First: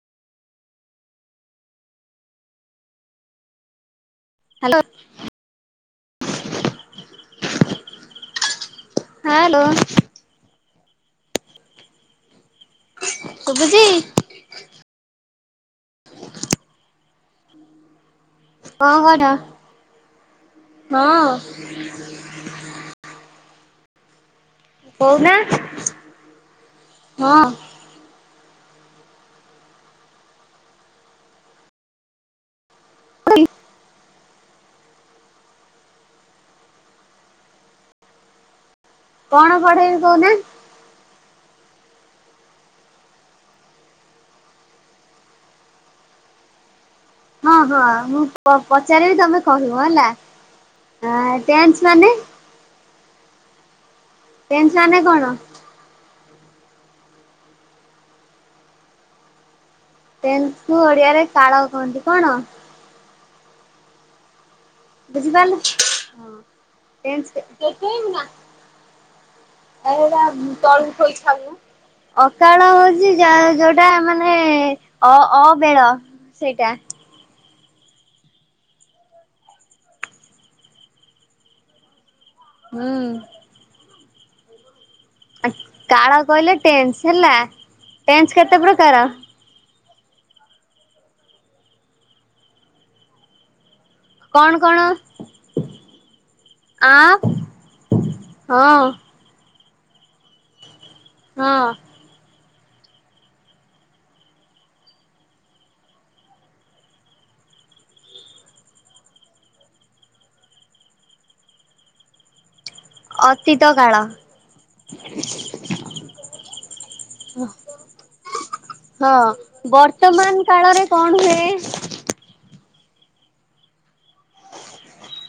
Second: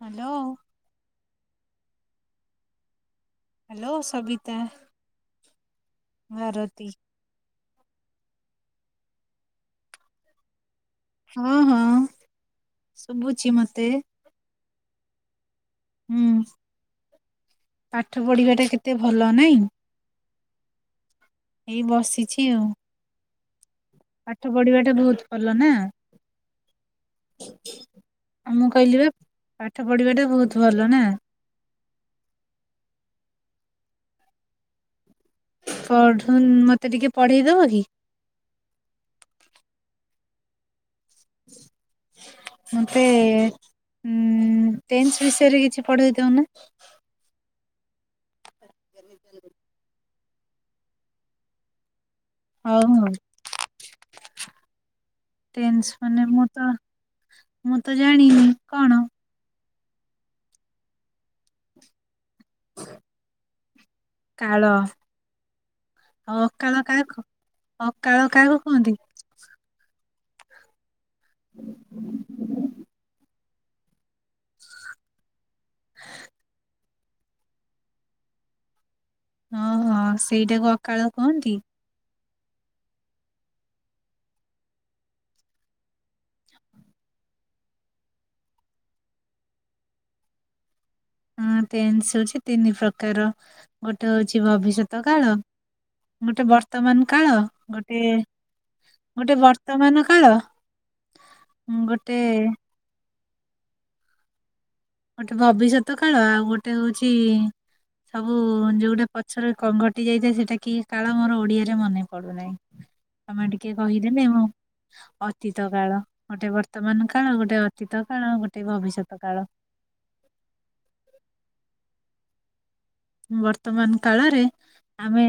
Hello. Hello Sabita hello Bharati. Hello. ହଁ ହଁ ଶୁଭୁଛି ମତେ। ହୁଁ ପାଠ ପଢିବା ଟା କେତେ କଣ କରୁଛ? ଭଲ ନାଇଁ। ହଁ। ଏଇ ବସିଛି ଆଉ। ପାଠ ପଢିବା ଟା ବହୁତ କହୁନା ଭଲ ନା। ହଁ ଆଉ ମୁଁ କହିଲି ପାଠ ପଢିବା ଟା ବହୁତ ଭଲ ନା। [inaudible] ପଢୁନ ମତେ ଟିକେ ପଢେଇଦବ କି। କଣ ପଢେଇବି କହୁନା। [inaudible] ମତେ ଉ ଟେନ୍ସ ବିଷୟରେ କିଛି ପଢେଇ ଦଉନା। ହଁ ହଁ ମୁଁ ପଚାରିବି ତମେ କହିବ ହେଲା ଟେନ୍ସ ମାନେ। ହଉ ହଉ। ଟେନ୍ସ ମାନେ କଣ। ଟେନ୍ସ ମାନେ ମୁଁ ତ ମୁଁ ତ ଜାଣିନି କଣ। ଟେନ୍ସ ଜୁ ଓଡିଆରେ କାଳ କହନ୍ତି କଣ। କାଳ। ବୁଝିପାରିଲ ଆଉ ଅକାଳ କାହାକୁ ଟେନ୍ସ ଅକାଳ କାହାକୁ କୁହନ୍ତି। [inaudible] ଅକାଳ ହଉଛି ଯା ଯୋଉ ଟା ମାନେ ଅ ଅବେଳ ସେଇଟା। ହଁ ହଁ ସେଇଟାକୁ ଅକାଳ କୁହନ୍ତି। ହଁ। କାଳ କହିଲେ ଟେନ୍ସ ହେଲା ଟେନ୍ସ କେତେ ପ୍ରକାର? ହଁ ଟେନ୍ସ ହଉଚି ତିନି ପ୍ରକାର ଗୋଟେ ହଉଚି କଣ କଣ ଭବିଷ୍ୟତ କାଳ। ଗୋଟେ ବର୍ତ୍ତମାନ ଆଁ କାଳ, ଗୋଟେ ହଁ ଗୋଟେ ବର୍ତ୍ତମାନ କାଳ, ହଁ। ଗୋଟେ ଗୋଟେ ଭବିଷ୍ୟତ କାଳ ଆଉ ଗୋଟେ ହଉଚି ସବୁ ଯୋଉ ଟା ପଛରେ ଘ ଘଟି ଯାଇଥାଏ ସେଟା କି କାଳ ମୋର ଓଡିଆରେ ମନେ ପଡୁନାହିଁ। ତମେ ଅତୀତ ଟିକେ କାଳ। କହିଦେଲେ ମୁ ଅତୀତ କାଳ, ଗୋଟେ ବର୍ତ୍ତମାନ କାଳ, ଗୋଟେ ଅତୀତ କାଳ, ଗୋଟେ ହଁ ଭବିଷ୍ୟତ କାଳ। ବର୍ତ୍ତମାନ କାଳରେ କଣ ହୁଏ? ବର୍ତ୍ତମାନ କାଳରେ? ଆମେ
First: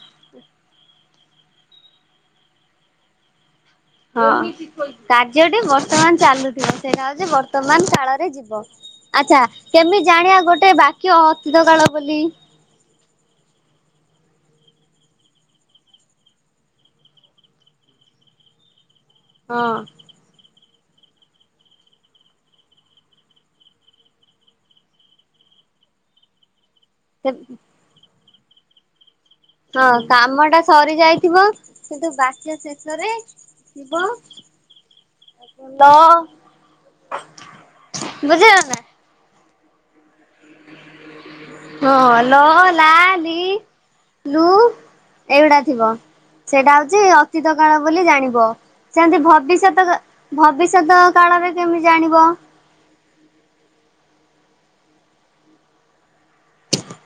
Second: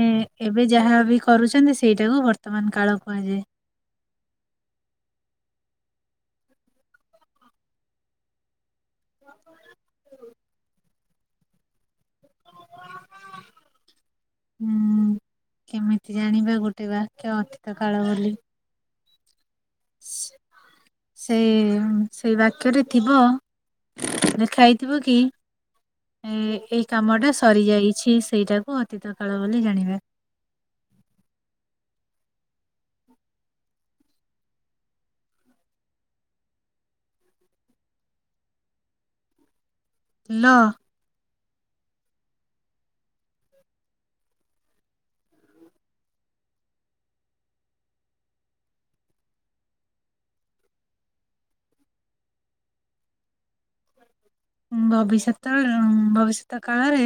ଏବେ ଯାହା ବି କରୁଚନ୍ତି ସେଇଟାକୁ ବର୍ତ୍ତମାନ କାଳ କୁହାଯାଏ। ହଁ କାର୍ଯ୍ୟଟି ବର୍ତ୍ତମାନ ଚାଲୁଥିବ ସେଇଟା ହଉଚି ବର୍ତ୍ତମାନ କାଳରେ ଯିବ। ଆଚ୍ଛା କେମିତି ଜାଣିବା ଗୋଟେ ବାକ୍ୟ ଅତିତ କାଳ ବୋଲି? [inaudible] ହୁଁ କେମିତି ଜାଣିବା ଗୋଟେ ବାକ୍ୟ ଅତୀତ କାଳ ବୋଲି। ହଁ। ସେ ସେଇ ବାକ୍ୟରେ ଥିବ ଲେଖା ହେଇଥିବ କି ଏ ଏଇ କାମ ଟା ସରିଯାଇଚି ସେଇଟାକୁ ଅତୀତ କାଳ ବୋଲି ହଁ ଜାଣିବା। କାମ ଟା ସରି ଯାଇଥିବ କିନ୍ତୁ ବାକ୍ୟ ଶେଷରେ ଥିବ ଲ ବୁଝିଲ ନା? ନ? ହଁ ଲ ଲା ଲି ଲୁ। ଏଇଗୁଡ଼ା ଥିବ ସେଇଟା ହଉଚି ଅତୀତ କାଳ ବୋଲି ଜାଣିବ। ସେମତି ଭବିଷ୍ୟତ ଭବିଷ୍ୟତ କାଳରେ କେମିତି ଜାଣିବ? ଭବିଷ୍ୟତ ଭବିଷ୍ୟତ କାଳରେ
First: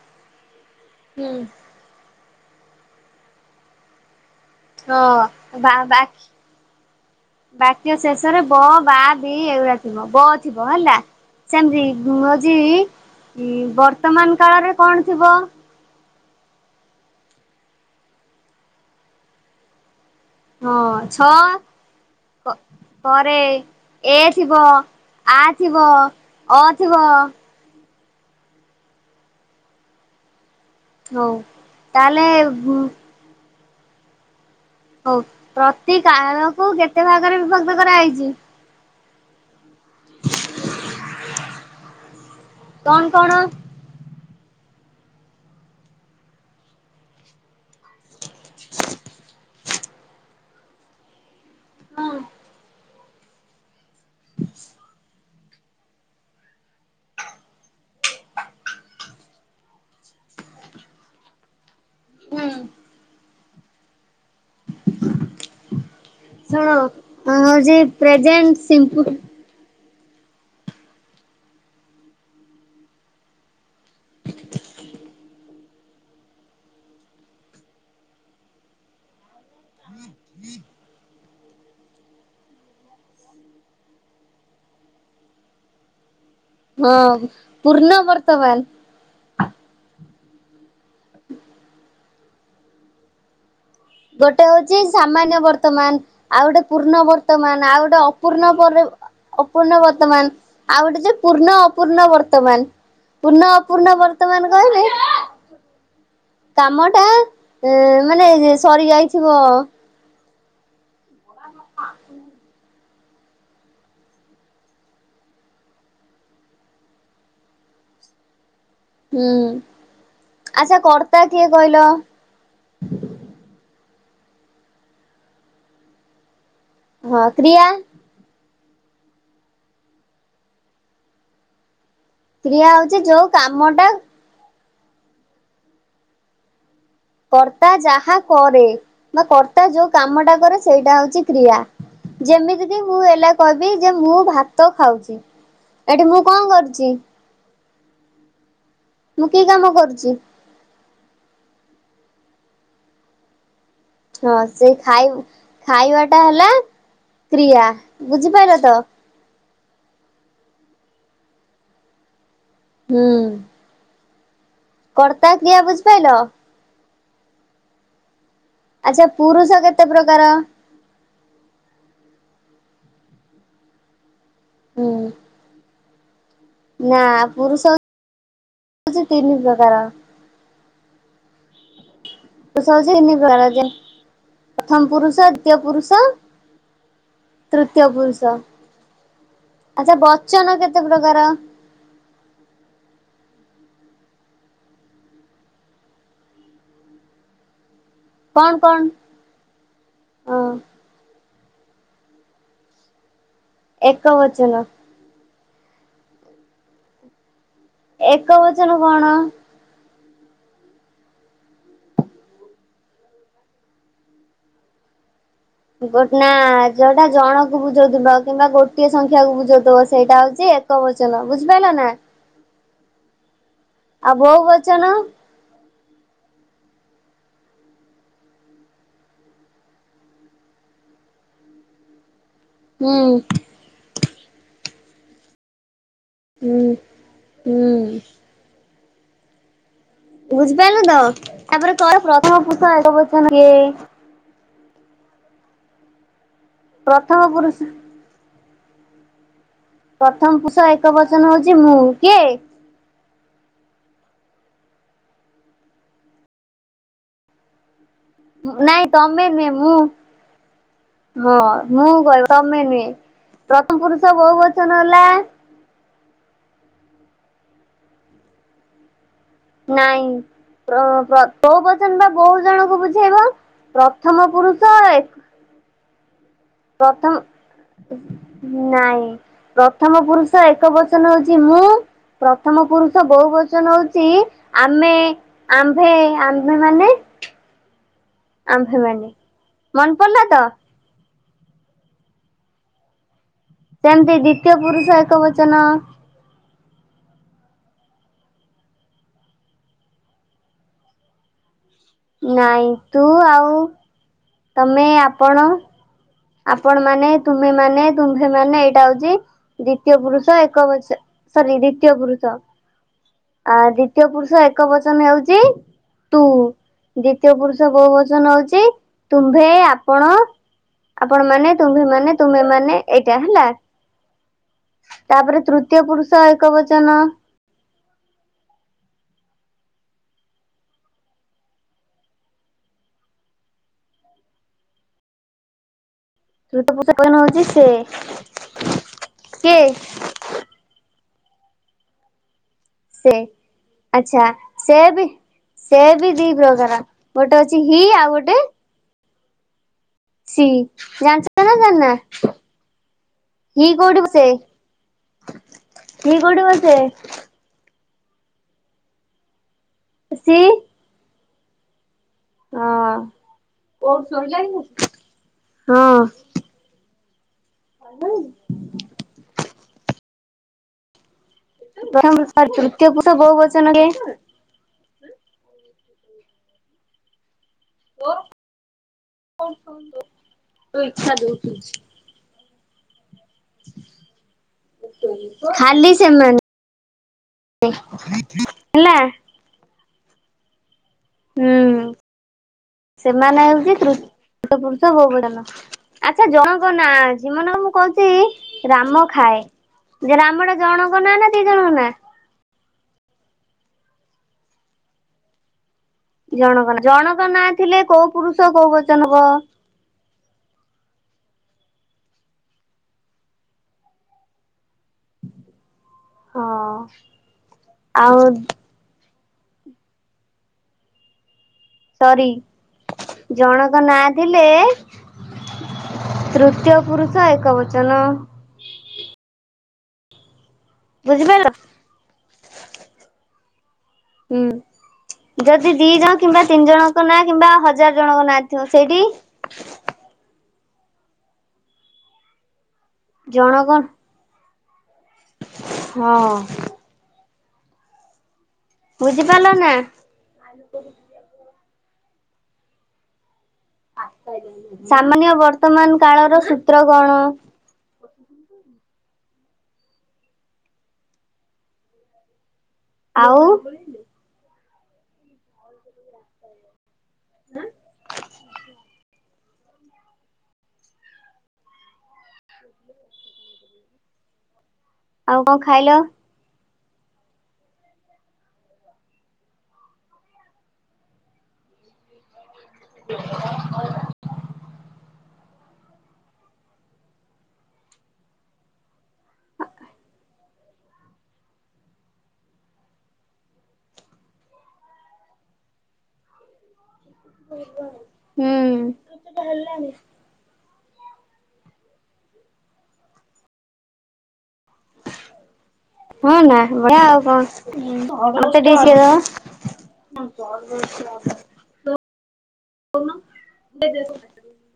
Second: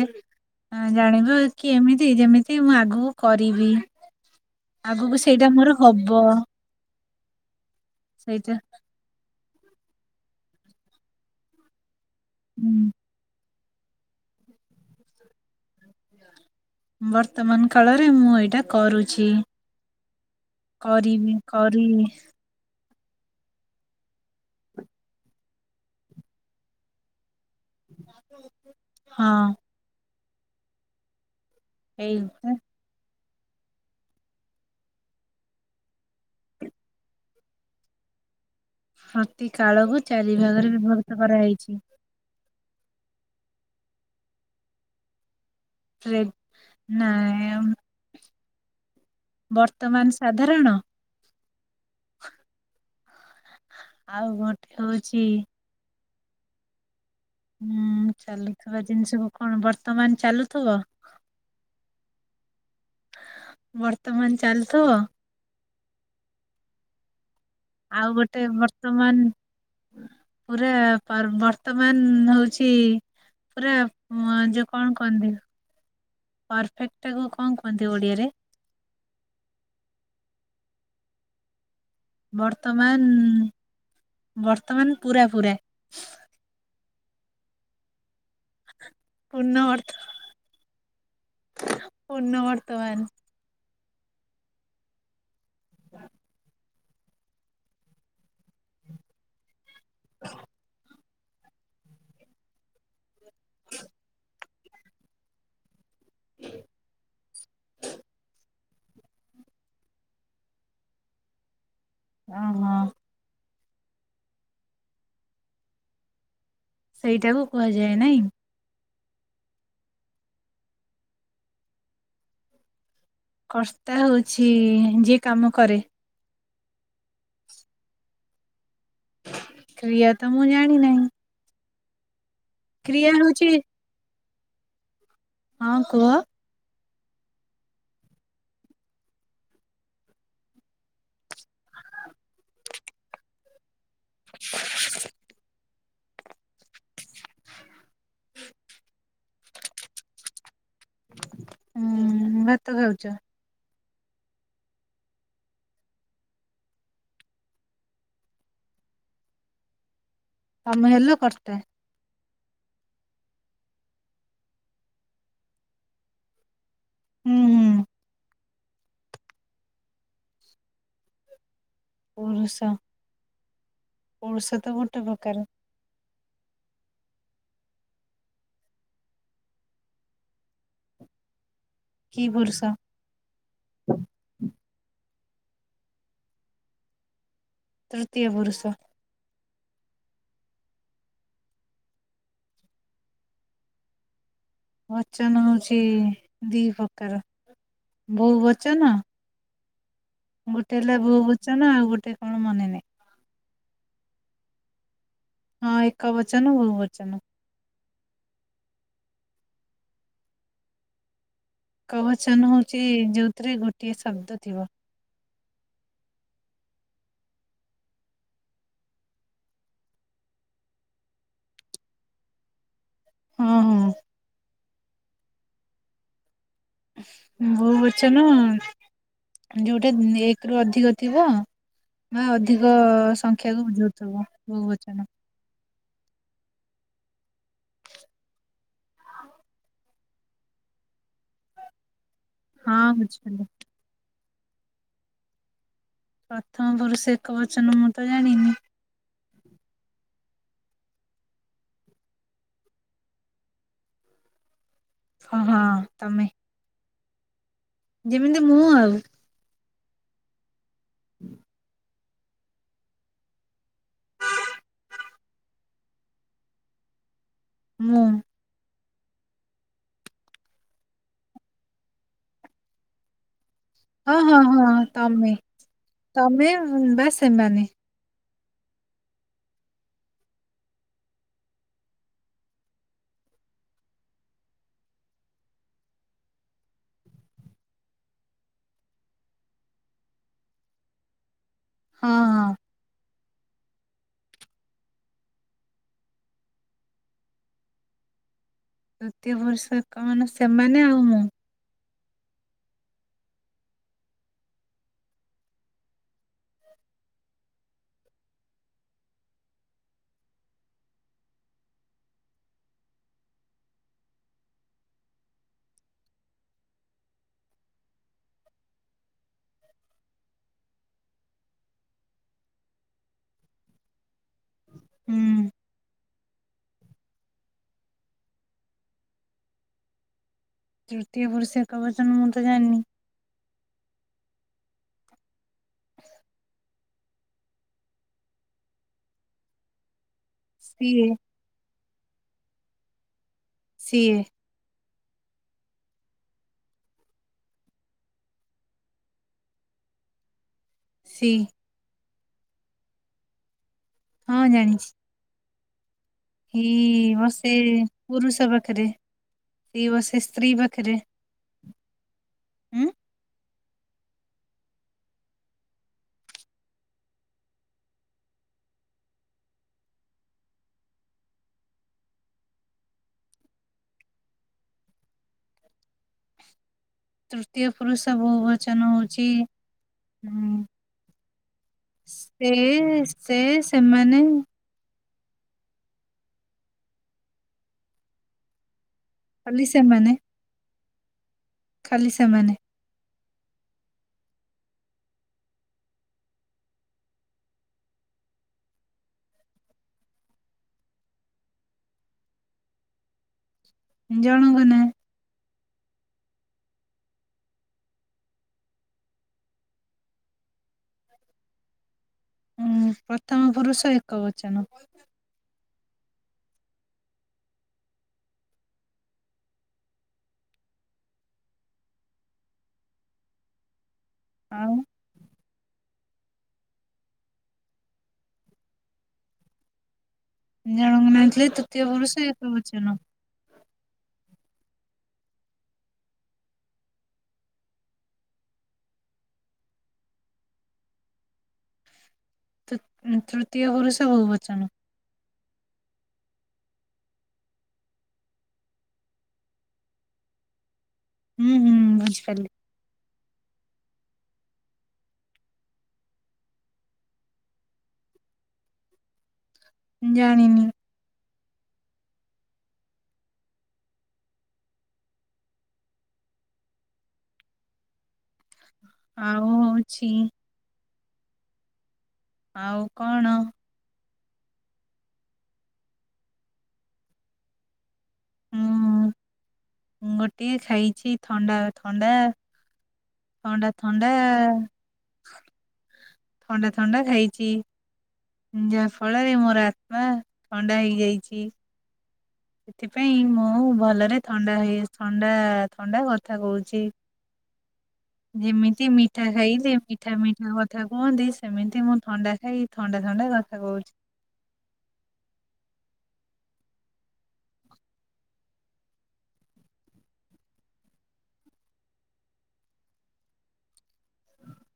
ହୁଁ ଜାଣିବ କି ଏମିତି ଯେମିତି ମୁଁ ଆଗକୁ କରିବି ଆଗକୁ ସେଇଟା ହଁ ବା ମୋର ବା ହବ। ବାକ୍ୟ ଶେଷ ରେ ସେଇଟା ବ ବା ବି ଏଗୁଡା ଥିବ ବ ଥିବ ହେଲା ସେମିତି କୁହଯି ହୁଁ ହଁ ବର୍ତ୍ତମାନ କାଳରେ କଣ ଥିବ? ବର୍ତ୍ତମାନ କାଳରେ ମୁଁ ଏଇଟା କରୁଛି। ହଁ ଛ କରିବି କରି ପରେ ଏ ଥିବ ଆ ଥିବ ଅ ଥିବ। ହଁ। ହଉ ଏଇ ତାହେଲେ ହଉ ପ୍ରତି କାଳକୁ କେତେ ଭାଗରେ ବିଭକ୍ତ କରାହେଇଚି। ପ୍ରତି କାଳକୁୁ ଚାରି ଭାଗରେ ବିଭକ୍ତ କରାହେଇଚି। କଣ କଣ? ରେଗ ନାଇଁ। [inaudible] ବର୍ତ୍ତମାନ ସାଧାରଣ। ହୁଁ ଆଉ ଗୋଟେ ହଉଚି ହୁଁ ଚାଲୁଥିବା ଜିନିଷକୁ କଣ ବର୍ତ୍ତମାନ ଚାଲୁଥିବ। ହୁଁ। ବର୍ତ୍ତମାନ ଚାଲୁଥିବ। ହଁ ଯେ ଆଉ ଗୋଟେ ପ୍ରେସେଣ୍ଟ ସିମ୍ପଲ। ବର୍ତ୍ତମାନ ପୁରା ବର୍ତମାନ ହଉଚି ପୁରା ଯଉ କଣ କହନ୍ତି ପରଫେକ୍ଟ କୁ କଣ କୁହନ୍ତି ଓଡିଆରେ? ବର୍ତ୍ତମାନ୍-ବର୍ତ୍ତମାନ୍ ପୁରା-ପୁରା। ହଁ ପୂର୍ଣ ବର୍ତ୍ତମାନ୍। ପୂର୍ଣ ବର୍ତ୍ତମାନ୍ ପୂର୍ଣ ବର୍ତ୍ତମାନ୍। ଗୋଟେ ହଉଚି ସାମାନ୍ୟ ବର୍ତ୍ତମାନ୍ ଆଉ ଗୋଟେ ପୂର୍ଣ୍ଣ ବର୍ତ୍ତମାନ୍, ଆଉ ଗୋଟେ ଅପୂର୍ଣ୍ଣ ପରେ ଅପୂର୍ଣ୍ଣ ବର୍ତ୍ତମାନ୍, ଆଉ ଗୋଟେ ଯୋଉ ପୂର୍ଣ୍ଣ ଅପୂର୍ଣ୍ଣ ବର୍ତ୍ତମାନ୍ ପୂର୍ଣ୍ଣ ଅପୂର୍ଣ୍ଣ ବର୍ତ୍ତମାନ୍ କହିବେ କାମ ଟା ମାନେ ସରି ଯାଇଥିବ। [unintelligible] ସେଇଟାକୁୁ କୁହାଯାଏ ନାଇଁ? ହୁଁ, ଆଚ୍ଛା କର୍ତ୍ତା କିଏ କହିଲ? କର୍ତ୍ତା ହଉଛି ଯିଏ କାମ କରେ। ହଁ, କ୍ରିୟା? କ୍ରିୟା ତ ମୁଁ ଜାଣିନାହିଁ। କ୍ରିୟା ହଉଚି ଯୋଉ ହଉଛି କାମଟା ହଁ କୁହ। କର୍ତ୍ତା ଯାହା କରେ ବା କର୍ତ୍ତା ଯୋଉ କାମଟା କରେ ସେଇଟା ହଉଚି କ୍ରିୟା। ଯେମିତିକି ମୁଁ ହେଲା କହିବି ଯେ ମୁଁ ଭାତ ଖାଉଚି, ଏଠି ମୁଁ କଣ କରୁଚି ମୁଁ କି କାମ କରୁଚି? ହୁଁ, ଭାତ ଖାଉଚ। ହଁ ସେଇ ଖାଇ ଖାଇବାଟା ହେଲା କ୍ରିୟା ବୁଝିପାଇଲ ତ। ତମେ ହେଲ କର୍ତ୍ତା। ହୁଁ। କର୍ତ୍ତା କ୍ରିୟା ବୁଝିପାଇଲ? ହୁଁ-ହୁଁ। ଆଚ୍ଛା ପୁରୁଷ କେତେ ପ୍ରକାର? ପୁରୁଷ ପୁରୁଷ ତ ହୁଁ ଗୋଟେ ପ୍ରକାର। ନା ପୁରୁଷ ହେଉଚି ତିନି ପ୍ରକାର। କି ପୁରୁଷ? ତିନି ପ୍ରକାର [unintelligible] ପ୍ରଥମ ପୁରୁଷ, ଦ୍ଵିତୀୟ ପୁରୁଷ ତୃତୀୟ ପୁରୁଷ, ଆଛା ବଚନ କେତେ ପ୍ରକାର? ବଚନ ହଉଛି ଦି ପ୍ରକାର, ବହୁ କଣ କଣ? ବଚନ ହଁ ଗୋଟେ ହେଲା ବହୁବଚନ, ଆଉ ଗୋଟେ କଣ ମନେ ନାହିଁ। ଏକବଚନ। ହଁ ଏକ ବଚନ, ବହୁ ବଚନ। ଏକ ବଚନ କଣ? ଏକ ବଚନ ହଉଚି ଯୋଉଥିରେ ଗୋଟିଏ ଶବ୍ଦ ଥିବ। ଗୋଟ୍ ନା ଯୋଉଟା ଜଣ କୁ ବୁଝଉଥିବ କିମ୍ବା ଗୋଟିଏ ସଂଖ୍ୟାକୁ ବୁଝଉଥିବ ସେଇଟା ହଉଚି ଏ କ ବଚନ ବୁଝିପାଇଲ ନା। ହଁ-ହଁ। ଆଉ ବହୁ ବଚନ? ବହୁ ବଚନ ଯୋଉଟା ଏକ ରୁ ଅଧିକ ଥିବ ବା ଅଧିକ ହୁଁ ସଂଖ୍ୟାକୁ ବୁଝଉଥିବ ବହୁ ବଚନ। ହୁଁ-ହୁଁ। ଆଉ ବୁଝିପାଇଲ ତ, ତାପରେ କହିଲ ପ୍ରଥମ ପୁରୁଷ ହଁ ଏକ ବଚନ ବୁଝିପାରିଲି କିଏ? ପ୍ରଥମ ପରୁଷ ପ୍ରଥମ ଏକ ପୁରୁଷ ବଚନ ମୁଁ ତ ଜାଣିନି। ପ୍ରଥମ ପୁରୁଷ ଏକ ବଚନ ହଉଛି। ମୁଁ କିଏ? ହ ହଁ ତମେ। ଯେମିତି ମୁଁ ନାଇଁ ଆଉ ତମେ ନୁହେଁ ମୁଁ। ହଁ ମୁଁ କହିବି ତମେ ନୁହେଁ ପ୍ରଥମ ପୁରୁଷ ବହୁ ବଚନ ହେଲା। ମୁଁ। ନାଇଁ ବହୁ ବଚନ ପା ବହୁତ ଜଣଙ୍କୁ ବୁଝେଇବ। ହଁ ପ୍ରଥମ ହଁ ପୁରୁଷ ହଁ ତମେ ତମେ ବା ସେ ପ୍ରଥମ ସେମାନେ। ନାଇଁ ପ୍ରଥମ ପୁରୁଷ ଏକ ବଚନ ହଉଛି ମୁଁ। ପ୍ରଥମ ପୁରୁଷ ବହୁ ବଚନ ହଉଛି ଆମେ। ଆମ୍ଭେ ଆମ୍ଭେ ମାନେ। ଆମ୍ଭେ ମାନେ ମନେ ପଡିଲା ତ। ହଁ ହଁ। ସେମିତି ଦ୍ଵିତୀୟ ପୁରୁଷ ଏକ ବଚନ। ତୃତୀୟ ପୁରୁଷ କଣ ସେମାନେ ଆଉ ମୁଁ। ନାଇଁ ତୁ ଆଉ ତମେ ଆପଣ। ଆପଣ ମାନେ ତୁମେ ମାନେ ତୁମଭେ ମାନେ ଏଇଟା ହଉଛି ଦ୍ଵିତୀୟ ପୁରୁଷ ଏକ ବଚ ସରି ଦ୍ଵିତୀୟ ପୁରୁଷ। ଆ ଦ୍ଵିତୀୟ ପୁରୁଷ ଏକ ବଚନ ହେଉଛି ତୁ ଦ୍ଵିତୀୟ ପୁରୁଷ ବହୁ ବଚନ ହଉଛି ତୁମ୍ଭେ ଆପଣ। ଆପଣ ମାନେ ତୁମ୍ଭେ ମାନେ ତୁମେ ମାନେ ଏଇଟା। ହେଲା ତାପରେ ହୁଁ ତୃତ ତୃତୀୟ ପୁରୁଷ ଏକବଚନ ତୃତୀୟ ପୁରୁଷ ଏକବଚନ ମୁଁ ତ ଜାଣିନି। ତୁତ ପୂଜା କ ନ [inaudible] ହଉଛି ସେ କିଏ ସିଏ। ସେ ସିଏ ଆଚ୍ଛା। ସେ ବି ସେ ବି ଦି ପ୍ରକାର ଗୋଟେ ଅଛି ହି ଆଉ ଗୋଟେ। ସି ସି ଜାଣିଛ ନା ଜାଣିନା ହି କୋଉଠି ବସେ ହଁ ଜାଣିଛି। ସିଏ କୋଉଠି ହି ବସେ ବସେ ପୁରୁଷ ପାଖରେ ସି ବସେ ସି ସ୍ତ୍ରୀ ପାଖରେ। ଉଁ ହଁ ହଁ। [unintelligible] ପ୍ରଥମ ପୁରୁଷ ତୃତୀୟ ପୁରୁଷ ବହୁ ବଚନ କିଏ? ତୃତୀୟ ପୁରୁଷ ବହୁ ବଚନ ହଉଛି ହଁ ସେ ସେ ସେମାନେ। ଖାଲି ସେମାନେ ହେଲା। ଖାଲି ସେମାନେ। ହୁଁ ଖାଲି ସେମାନେ। ସେମାନେ ହଉଛି ତୃତିୟ ପୁରୁଷ ବହୁ ବଚନ। ଆଚ୍ଛା ଜଣଙ୍କ ନାଁ ଅଛି ମନେକର ମୁଁ କହୁଛି ରାମ ଖାଏ। ଯୋଉ ରାମଟା ଜଣଙ୍କ ନାଁ ନା ଦି ଜଣଙ୍କ ନାଁ। ଜଣଙ୍କ ନାଁ। ଜଣଙ୍କ ନା ଜଣଙ୍କ ନାଁ ଥିଲେ କୋଉ ପୁରୁଷ କୋଉ ବଚନ ହବ। ଉଁ ପ୍ରଥମ ପୁରୁଷ ଏକ ବଚନ। ହଁ ଆଉ। ସରି ଜଣଙ୍କ ନାଁ ଥିଲେ ଆଉ ତୃତୀୟ ପୁରୁଷ ଏକ ବଚନ। ଜଣଙ୍କ ନାଁ ବୁଝିପାରିଲ ଥିଲେ ତୃତୀୟ ପୁରୁଷ ଏକ ବଚନ। ହୁଁ। ଯଦି ଦି ଜଣ କିମ୍ବା ତିନି ଜଣଙ୍କ ନାଁ କିମ୍ବା ହଜାର ଜଣଙ୍କ ନାଁ ଥିବ ସେଇଠି। ତ ତୃତୀୟ ଜଣକ ପୁରୁଷ ବହୁ ବଚନ। ହଁ। ବୁଝିପାରିଲନା? [unintelligible] ହୁଁ ହୁଁ ବୁଝିପାରିଲି। ସାମାନ୍ୟ ବର୍ତ୍ତମାନ କାଳର ସୂତ୍ର କଣ? ଜାଣିନି। ଆଉ? ଆଁ। ଆଉ ହଉଛି ଆଉ କଣ? ଆଉ କଣ ଖାଇଲ? ମୁଁ ଗୋଟିଏ ଖାଇଛି ଥଣ୍ଡା ଥଣ୍ଡା ଥଣ୍ଡା ଥଣ୍ଡା ଥଣ୍ଡା ଥଣ୍ଡା ଖାଇଛି। ଯାହା ଫଳରେ ମୋର ଆତ୍ମା ଥଣ୍ଡା ହେଇଯାଇଚି। ସେଥିପାଇଁ ମୁଁ ଭଲରେ ଥଣ୍ଡା ହଏ ଥଣ୍ଡା ଥଣ୍ଡା କଥା କହୁଚି। ହୁଁ ଯେମିତି ମିଠା ଖାଇଲେ ମିଠା ମିଠା କ କଥା କୁହନ୍ତି ସେମିତି ମୁଁ ଥଣ୍ଡା ଖାଇ ଥଣ୍ଡା ଥଣ୍ଡା କଥା କହୁଚି। [inaudible] ହଁ ନା ବଢ଼ିଆ ଆଉ କଣ ମତେ ଟିକେ ଶିଖେଇ ଦବ? [unintelligible] [inaudible]